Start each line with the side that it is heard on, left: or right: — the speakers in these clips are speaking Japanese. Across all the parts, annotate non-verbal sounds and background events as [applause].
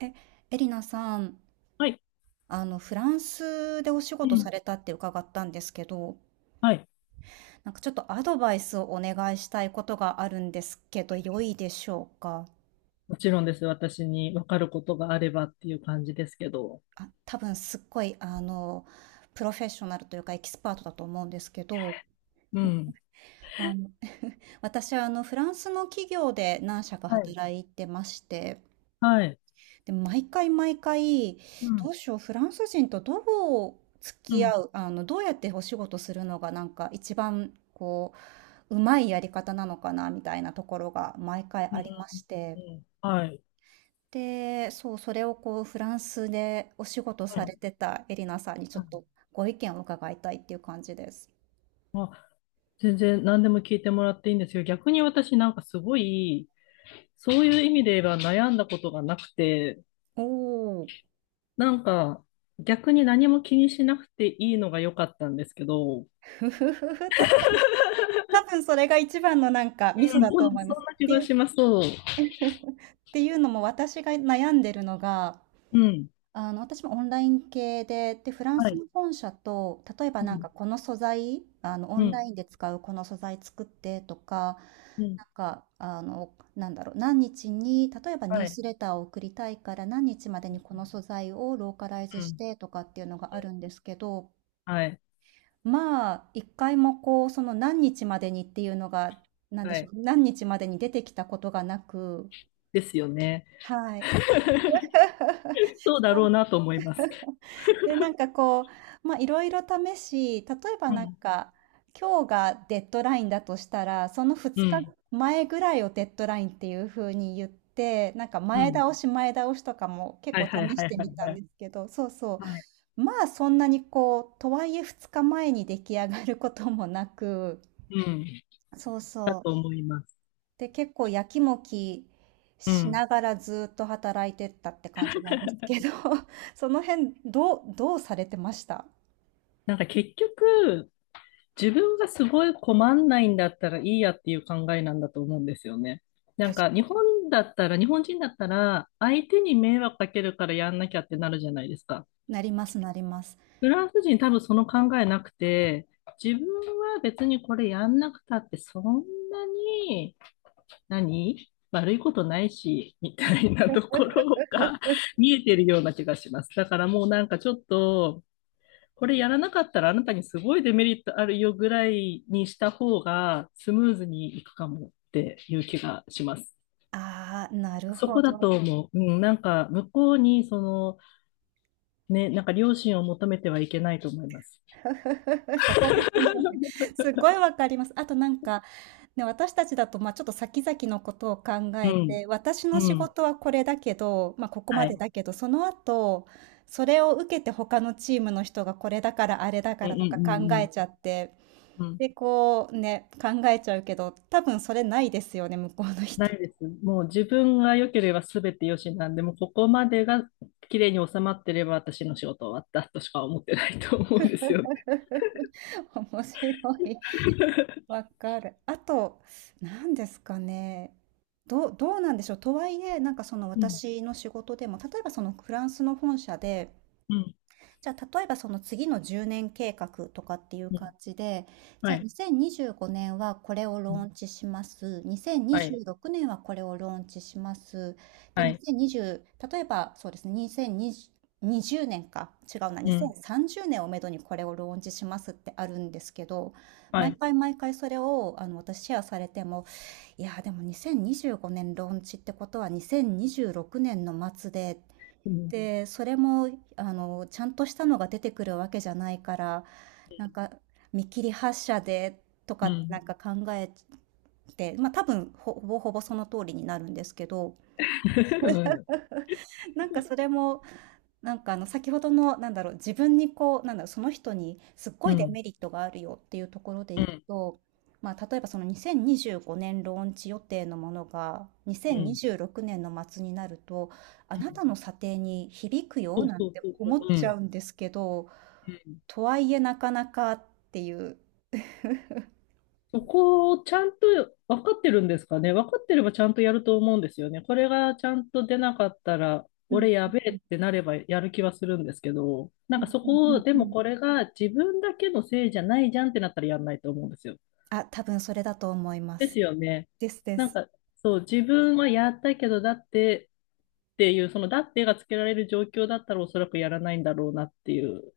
right: え、エリナさん、
left: はい。
right: フランスでお仕
left: う
right: 事
left: ん。
right: されたって伺ったんですけど、
left: はい。
right: なんかちょっとアドバイスをお願いしたいことがあるんですけど、良いでしょうか。
left: もちろんです。私に分かることがあればっていう感じですけど。
right: あ、多分すっごい、プロフェッショナルというかエキスパートだと思うんですけど、
left: うん。
right: あの、私はフランスの企業で何社か
left: はい。
right: 働いてまして、
left: はい。
right: で、毎回毎回、
left: う
right: ど
left: ん。
right: うしよう、フランス人とどう付
left: う
right: き合
left: ん。
right: う、あの、どうやってお仕事するのがなんか一番こう、うまいやり方なのかなみたいなところが毎回
left: う
right: ありま
left: ん。
right: し
left: う
right: て。
left: ん、はい。
right: で、そう、それをこう、フランスでお仕事
left: は
right: さ
left: い。
right: れてたエリナさんにちょ
left: う
right: っ
left: ん、
right: とご意見を伺いたいっていう感じです。
left: あ、全然何でも聞いてもらっていいんですよ。逆に私なんかすごい、そういう意味で言えば悩んだことがなくて、
right: おお、
left: なんか逆に何も気にしなくていいのが良かったんですけど、う
right: [laughs] ふふふふ、確かに、多分それが一番のなんかミソ
left: ん、
right: だ
left: 多
right: と
left: 分
right: 思いま
left: そん
right: す。っ
left: な気
right: て
left: が
right: いう、
left: します。
right: [laughs] っていうのも私が悩んでるのが、
left: うん。
right: 私もオンライン系で、で、フラン
left: は
right: ス
left: い。
right: の本社と、例えば
left: う
right: なん
left: ん。
right: かこの素材、オ
left: う
right: ンラ
left: ん。
right: インで使うこの素材作ってとか、
left: うん。
right: なんか、なんだろう、何日に、例えばニュ
left: は
right: ー
left: い。
right: スレターを送りたいから何日までにこの素材をローカライズ
left: う
right: し
left: ん。
right: てとかっていうのがあるんですけど、
left: はい。
right: まあ、一回もこう、その何日までにっていうのが、なんで
left: は
right: しょう、
left: い。
right: 何日までに出てきたことがなく、
left: ですよね。
right: はい。
left: そうだろうなと思います。
right: で、なんかこう、まあ、いろいろ試し、例えば
left: う
right: なん
left: ん、
right: か、今日がデッドラインだとしたら、その
left: う
right: 2
left: ん、
right: 日前ぐらいをデッドラインっていう風に言って、なんか
left: う
right: 前
left: ん。
right: 倒し前倒しとかも結
left: は
right: 構
left: いはい
right: 試し
left: はい
right: て
left: は
right: み
left: い
right: た
left: は
right: ん
left: い。
right: ですけど、そうそ
left: はい。
right: う。まあそんなにこう、とはいえ2日前に出来上がることもなく、
left: うん。
right: そう
left: だ
right: そ
left: と
right: う。
left: 思います。
right: で、結構やきもき
left: う
right: し
left: ん。
right: ながらずっと働いてったって感じなんですけど、[laughs] その辺どうされてました。
left: なんか結局、自分がすごい困んないんだったらいいやっていう考えなんだと思うんですよね。なんか日本だったら、日本人だったら、相手に迷惑かけるからやんなきゃってなるじゃないですか。
right: なります、なります。
left: フランス人多分その考えなくて、自分は別にこれやんなくたってそんなに何悪いことないし、みたいなところが [laughs]
right: [laughs]
left: 見えてるような気がします。だからもうなんかちょっと、これやらなかったらあなたにすごいデメリットあるよぐらいにした方がスムーズにいくかもっていう気がします。
right: ああ、なる
left: そ
right: ほ
left: こだと
right: ど。
left: 思う。うん、なんか向こうにその、ね、なんか良心を求めてはいけないと思います。
right: [laughs] そこですよね。[laughs] すごいわかります。あとなんか、ね、私たちだと、まあ、ちょっと先々のことを考
left: う
right: え
left: ん、
right: て、私の
left: う
right: 仕
left: ん、
right: 事はこれだけど、まあ、ここ
left: は
right: まで
left: い。
right: だけど、その後、それを受けて他のチームの人がこれだからあれだ
left: う
right: か
left: ん、う
right: ら
left: ん、う
right: とか
left: ん、
right: 考
left: う
right: え
left: ん。
right: ちゃって、
left: うん、
right: で、こうね、考えちゃうけど、多分それないですよね、向こうの
left: な
right: 人。
left: いです。もう自分が良ければ全て良しなんで、もうここまでが綺麗に収まってれば私の仕事終わったとしか思ってないと思うんですよね。
right: [laughs] 面白い。
left: [laughs]
right: わかる。あと、何ですかね。どうなんでしょう。とはいえ、なんかその
left: うん、
right: 私の仕事でも、例えばそのフランスの本社で、
left: うん、
right: じゃあ、例えばその次の10年計画とかっていう
left: う
right: 感
left: ん。
right: じで、じ
left: は
right: ゃあ
left: い。
right: 2025年はこれを
left: う
right: ロー
left: ん、
right: ンチします。
left: は
right: 2026
left: い。
right: 年はこれをローンチします。で、
left: はい。
right: 2020、例えばそうですね、2020、年か、違うな、
left: うん。
right: 2030年をめどにこれをローンチしますってあるんですけど、
left: は
right: 毎
left: い。
right: 回毎回それをあの私シェアされても、いやーでも2025年ローンチってことは2026年の末で、
left: うん。
right: で、それもちゃんとしたのが出てくるわけじゃないから、なんか見切り発車でと
left: うん。う
right: かな
left: ん。
right: んか考えて、まあ多分ほぼほぼその通りになるんですけど、
left: [laughs]
right: [laughs] なんかそれもなんかあの先ほどのなんだろう自分にこうなんだろうその人にすっご
left: う
right: いデ
left: ん。
right: メリットがあるよっていうところで
left: う
right: いく
left: ん。
right: と、まあ、例えばその2025年ローンチ予定のものが
left: うん。
right: 2026年の末になると、あ
left: う
right: な
left: ん、
right: たの査定に響くよ
left: そう
right: なん
left: そう
right: て
left: そうそう。
right: 思っ
left: う
right: ちゃ
left: ん。
right: うんですけど、
left: うん、
right: とはいえなかなかっていう。
left: そこをちゃんと分かってるんですかね。分かってればちゃんとやると思うんですよね。これがちゃんと出なかったら、
right: うん
left: 俺やべ
right: う
left: えっ
right: ん
left: てなればやる気はするんですけど、なん
right: う
left: か
right: ん
left: そ
right: うん
left: こ
right: う
left: を、
right: ん
left: で
right: うんう
left: もこ
right: ん。
left: れが自分だけのせいじゃないじゃんってなったらやんないと思うんですよ。
right: あ、多分それだと思いま
left: です
right: す。
left: よね。
right: ですで
left: なん
right: す。
left: か、そう、自分はやったけど、だってっていう、そのだってがつけられる状況だったらおそらくやらないんだろうなっていう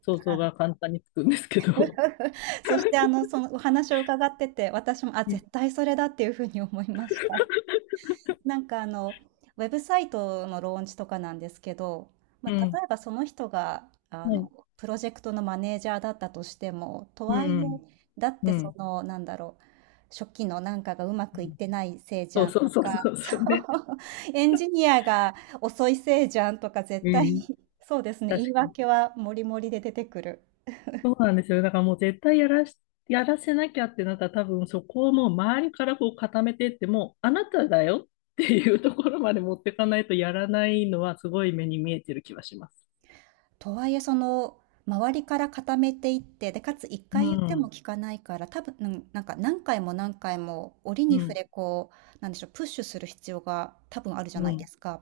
left: 想像が簡単につくんですけど。
right: [laughs] そしてあの、そのお話を伺ってて、私も、あ、
left: うん。
right: 絶対それだっていうふうに思いました。なんかあの、ウェブサイトのローンチとかなんですけど、ま
left: う
right: あ、
left: ん。
right: 例えばその人があ
left: は
right: の、
left: い。
right: プロジェクトのマネージャーだったとしても、と
left: う
right: はいえ、
left: ん。
right: だっ
left: う
right: てそ
left: ん。
right: の、なんだろう、初期のなんかがうま
left: う
right: くいっ
left: ん、
right: てないせいじ
left: そ
right: ゃ
left: う
right: ん
left: そう
right: と
left: そうそ
right: か、
left: う
right: そ
left: そ
right: う、
left: うね。
right: エンジニアが遅いせいじゃんとか
left: う
right: 絶対に、
left: ん。
right: そうですね、言い
left: 確かに。
right: 訳はもりもりで出てくる。
left: そうなんですよ。だからもう絶対やらせなきゃってなったら多分そこをもう周りからこう固めてってもうあなただよっていうところまで持ってかないとやらないのはすごい目に見えてる気はします。
right: とはいえ、その、周りから固めていって、で、かつ1
left: う
right: 回言っても
left: ん。
right: 聞かないから、多分、うん、なんか何回も何回も折
left: う
right: に触
left: ん。
right: れこう、なんでしょう、プッシュする必要が多分あるじゃ
left: う
right: ないで
left: ん。
right: すか。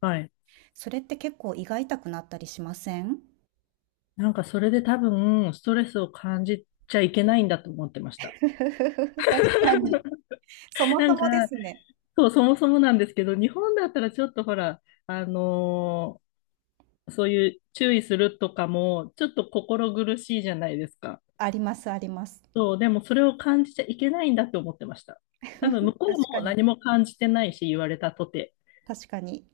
left: はい。
right: それって結構胃が痛くなったりしません？
left: なんかそれで多分ストレスを感じちゃいけないんだと思ってました。
right: [laughs] 確かに。そも
left: な
right: そ
left: んか、
right: もですね。
left: そう、そもそもなんですけど、日本だったらちょっとほら、あのーそういう注意するとかも、ちょっと心苦しいじゃないですか。
right: ありますあります。
left: そう、でもそれを感じちゃいけないんだって思ってました。多分向
right: [laughs]
left: こう
right: 確か
left: も
right: に
left: 何も感じてないし、言われたとて。
right: 確かに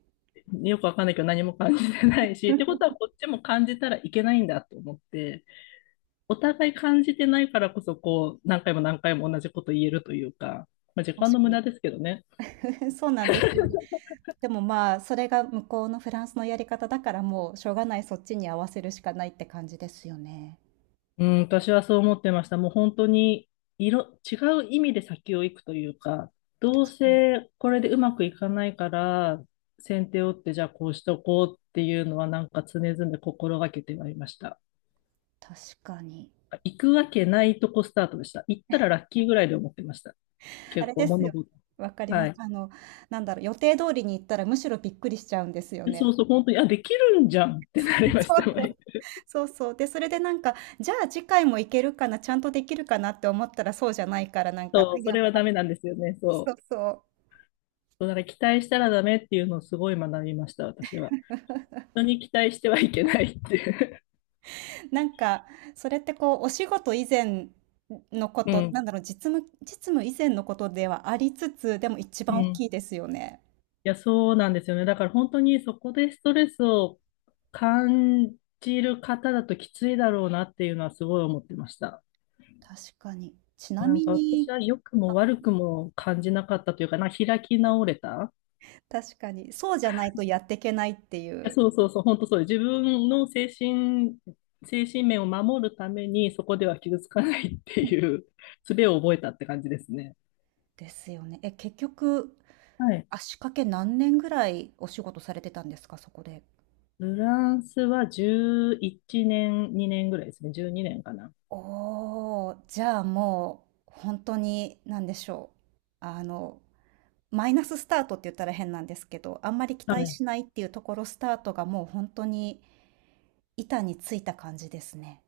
left: よくわかんないけど何も感じてないし、ってことはこっちも感じたらいけないんだと思って、お互い感じてないからこそ、こう、何回も何回も同じこと言えるというか、まあ、時間の
right: 確か
left: 無
right: に。
left: 駄ですけどね。
right: [laughs] そうなんですよ。でも、まあ、それが向こうのフランスのやり方だから、もうしょうがない、そっちに合わせるしかないって感じですよね。
left: うん、私はそう思ってました。もう本当に違う意味で先を行くというか、どう
right: うん、
left: せこれでうまくいかないから、先手を打ってじゃあこうしとこうっていうのはなんか常々心がけてはいました。
right: 確かに。
left: 行くわけないとこスタートでした。行ったらラッキーぐらいで思ってました。
right: あ
left: 結
right: れ
left: 構
right: です
left: 物
right: よ。
left: 事。
right: わかり
left: は
right: ます。
left: い。
right: あの、なんだろう、予定通りに行ったらむしろびっくりしちゃうんですよ
left: で、
right: ね。
left: そうそう、本当に、あ、できるんじゃんってなり
right: [laughs]
left: まし
right: そ
left: た。
right: うそ
left: 毎
right: う。
left: 回
right: そうそう。で、それでなんか、じゃあ次回も行けるかな、ちゃんとできるかなって思ったらそうじゃないから、なんか、あ
left: そう、そ
right: やっ
left: れは
right: ぱ
left: ダ
right: り。
left: メなんですよね。
right: そ
left: そ
right: う
left: う。
right: そう。
left: そうだから期待したらダメっていうのをすごい学びました、私は。人に期待してはいけないって。
right: なんか、それってこう、お仕事以前のこ
left: う
right: と、な
left: ん。
right: んだろう、実務、実務以前のことではありつつ、でも一
left: うん。
right: 番大
left: い
right: きいですよね。
left: や、そうなんですよね。だから本当にそこでストレスを感じる方だときついだろうなっていうのはすごい思ってました。
right: 確かに。ちな
left: なん
right: み
left: か私
right: に、
left: は良くも悪くも感じなかったというかな、開き直れた。
right: 確かに、そうじゃないとやっていけないってい
left: いや、
right: う。
left: そうそうそう、本当そう。自分の精神面を守るためにそこでは傷つかないっていう [laughs] 術を覚えたって感じですね。
right: ですよね。え、結局、
left: はい。
right: 足掛け何年ぐらいお仕事されてたんですか？そこで。
left: フランスは11年、2年ぐらいですね。12年かな。
right: おお、じゃあ、もう、本当に、なんでしょう、あの、マイナススタートって言ったら変なんですけど、あんまり期
left: は
right: 待
left: い、
right: しないっていうところスタートがもう本当に板についた感じですね。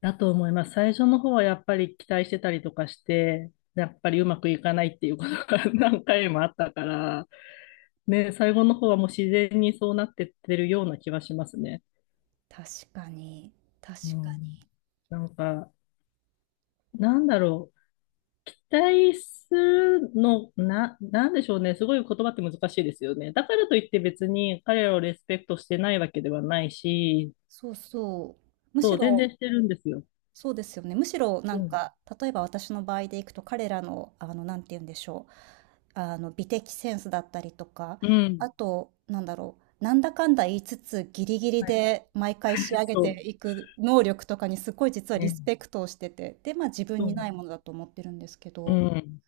left: だと思います。最初の方はやっぱり期待してたりとかして、やっぱりうまくいかないっていうことが [laughs] 何回もあったから、ね、最後の方はもう自然にそうなってってるような気はしますね。
right: 確かに、確
left: う
right: かに。
left: ん、なんか、なんだろう。期待するの、なんでしょうね。すごい言葉って難しいですよね。だからといって別に彼らをレスペクトしてないわけではないし、
right: そうそう。む
left: そ
right: し
left: う、全
right: ろ。
left: 然してるんですよ。
right: そうですよね。むしろな
left: う
right: ん
left: ん。
right: か、例えば私の場合でいくと、彼らの、なんて言うんでしょう。あの、美的センスだったりとか、
left: うん。
right: あと、なんだろう。なんだかんだ言いつつ、ギリギリ
left: はい。
right: で毎回仕上げ
left: そ
right: ていく能力とかにすごい実は
left: う。
right: リ
left: ね。
right: スペクトをしてて、で、まあ自分
left: そう
right: に
left: な
right: な
left: ん
right: い
left: だ。
right: ものだと思ってるんですけ
left: う
right: ど、
left: ん。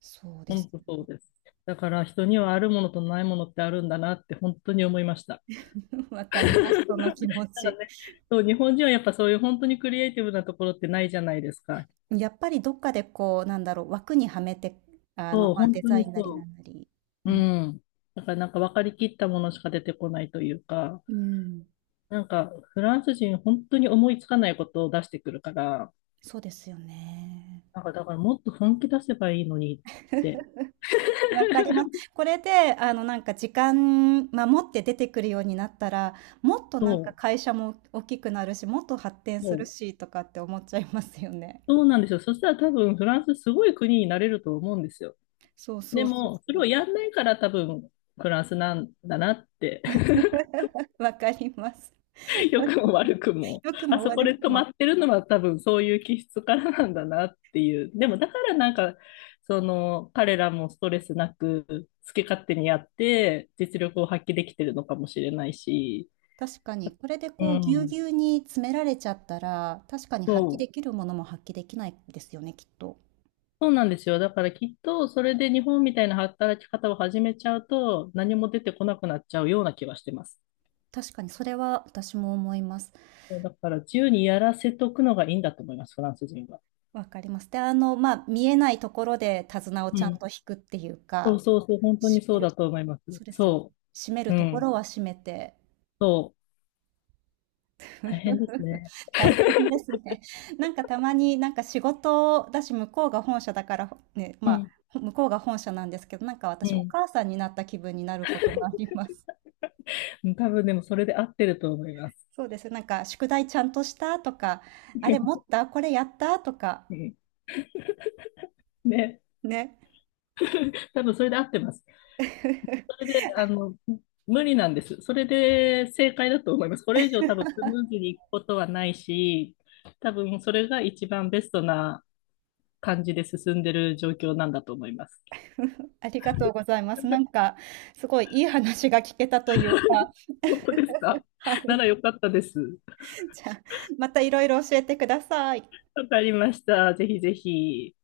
right: そうで
left: 本
right: す。
left: 当そうです。だから人にはあるものとないものってあるんだなって本当に思いました。
right: [laughs] わかります、その気
left: [laughs]
right: 持
left: なん
right: ち。
left: かね、
right: [laughs]
left: そう、日本人はやっぱそういう本当にクリエイティブなところってないじゃないですか。
right: やっぱりどっかでこう、なんだろう、枠にはめて、
left: そう、
right: まあ
left: 本
right: デ
left: 当
right: ザ
left: に
right: インなり
left: そ
right: な
left: う。
right: んなり。う
left: う
right: ん。
left: ん。だからなんか分かりきったものしか出てこないというか、
right: うん。
left: なんかフランス人本当に思いつかないことを出してくるから、
right: そうですよね。
left: なんかだからもっと本気出せばいいのにって。
right: [laughs] わかりま
left: [laughs]
right: す。これで、なんか時間守って出てくるようになったら、もっと
left: そ
right: なんか
left: う、
right: 会社も大きくなるし、もっと発展す
left: そ
right: る
left: う、
right: しとかって思っちゃいますよね。
left: そうなんですよ。そしたら多分フランスすごい国になれると思うんですよ。
right: そう
left: で
right: そうそう
left: も、それ
right: そう。
left: をやんないから多分、フランスなんだなって、
right: [laughs] わかります。
left: [laughs] 良くも悪くも、
right: 良く
left: あ
right: も
left: そこ
right: 悪く
left: で止ま
right: も。
left: ってるのは多分そういう気質からなんだなっていう。でも、だからなんか、その、彼らもストレスなく、好き勝手にやって、実力を発揮できてるのかもしれないし、
right: 確かに、これで
left: う
right: こう、ぎゅう
left: ん、
right: ぎゅうに詰められちゃったら、確かに
left: そ
right: 発揮でき
left: う。
right: るものも発揮できないですよね、きっと。
left: そうなんですよ。だからきっと、それで日本みたいな働き方を始めちゃうと、何も出てこなくなっちゃうような気はしてます。
right: 確かに、それは私も思います。
left: そうだから自由にやらせとくのがいいんだと思います、フランス人は。
right: わかります。で、まあ、見えないところで手綱を
left: う
right: ちゃん
left: ん。
right: と引くっていう
left: そう
right: か、
left: そうそう、本当に
right: 閉め
left: そう
right: る、
left: だと思います。
right: そうですよね。
left: そ
right: 閉める
left: う。う
right: とこ
left: ん。
right: ろは閉めて。
left: そう。大変です
right: [laughs]
left: ね。
right: 大変ですね。なんかたまになんか仕事だし、向こうが本社だから、ね、
left: う
right: ま
left: ん。
right: あ、向こうが本社なんですけど、なんか
left: う
right: 私お
left: ん。
right: 母さんになった気分になることもあります。
left: うん、多分でもそれで合ってると思います。
right: そうです。なんか宿題ちゃんとしたとか、
left: [laughs]
right: あれ持ったこれやったとか、
left: うん、ね。
right: ね。
left: 多分それで合ってます。そ
right: [laughs]
left: れで、無理なんです。それで正解だと思います。これ以上多分スムーズにいくことはないし、多分それが一番ベストな感じで進んでる状況なんだと思います。
right: ありがとうございます。なんかすごいいい話が聞けたというか、
left: 本当ですか
right: は
left: [laughs] な
right: い。
left: らよかったです。
right: じゃあ、またいろいろ教えてください。
left: わかりました。ぜひぜひ。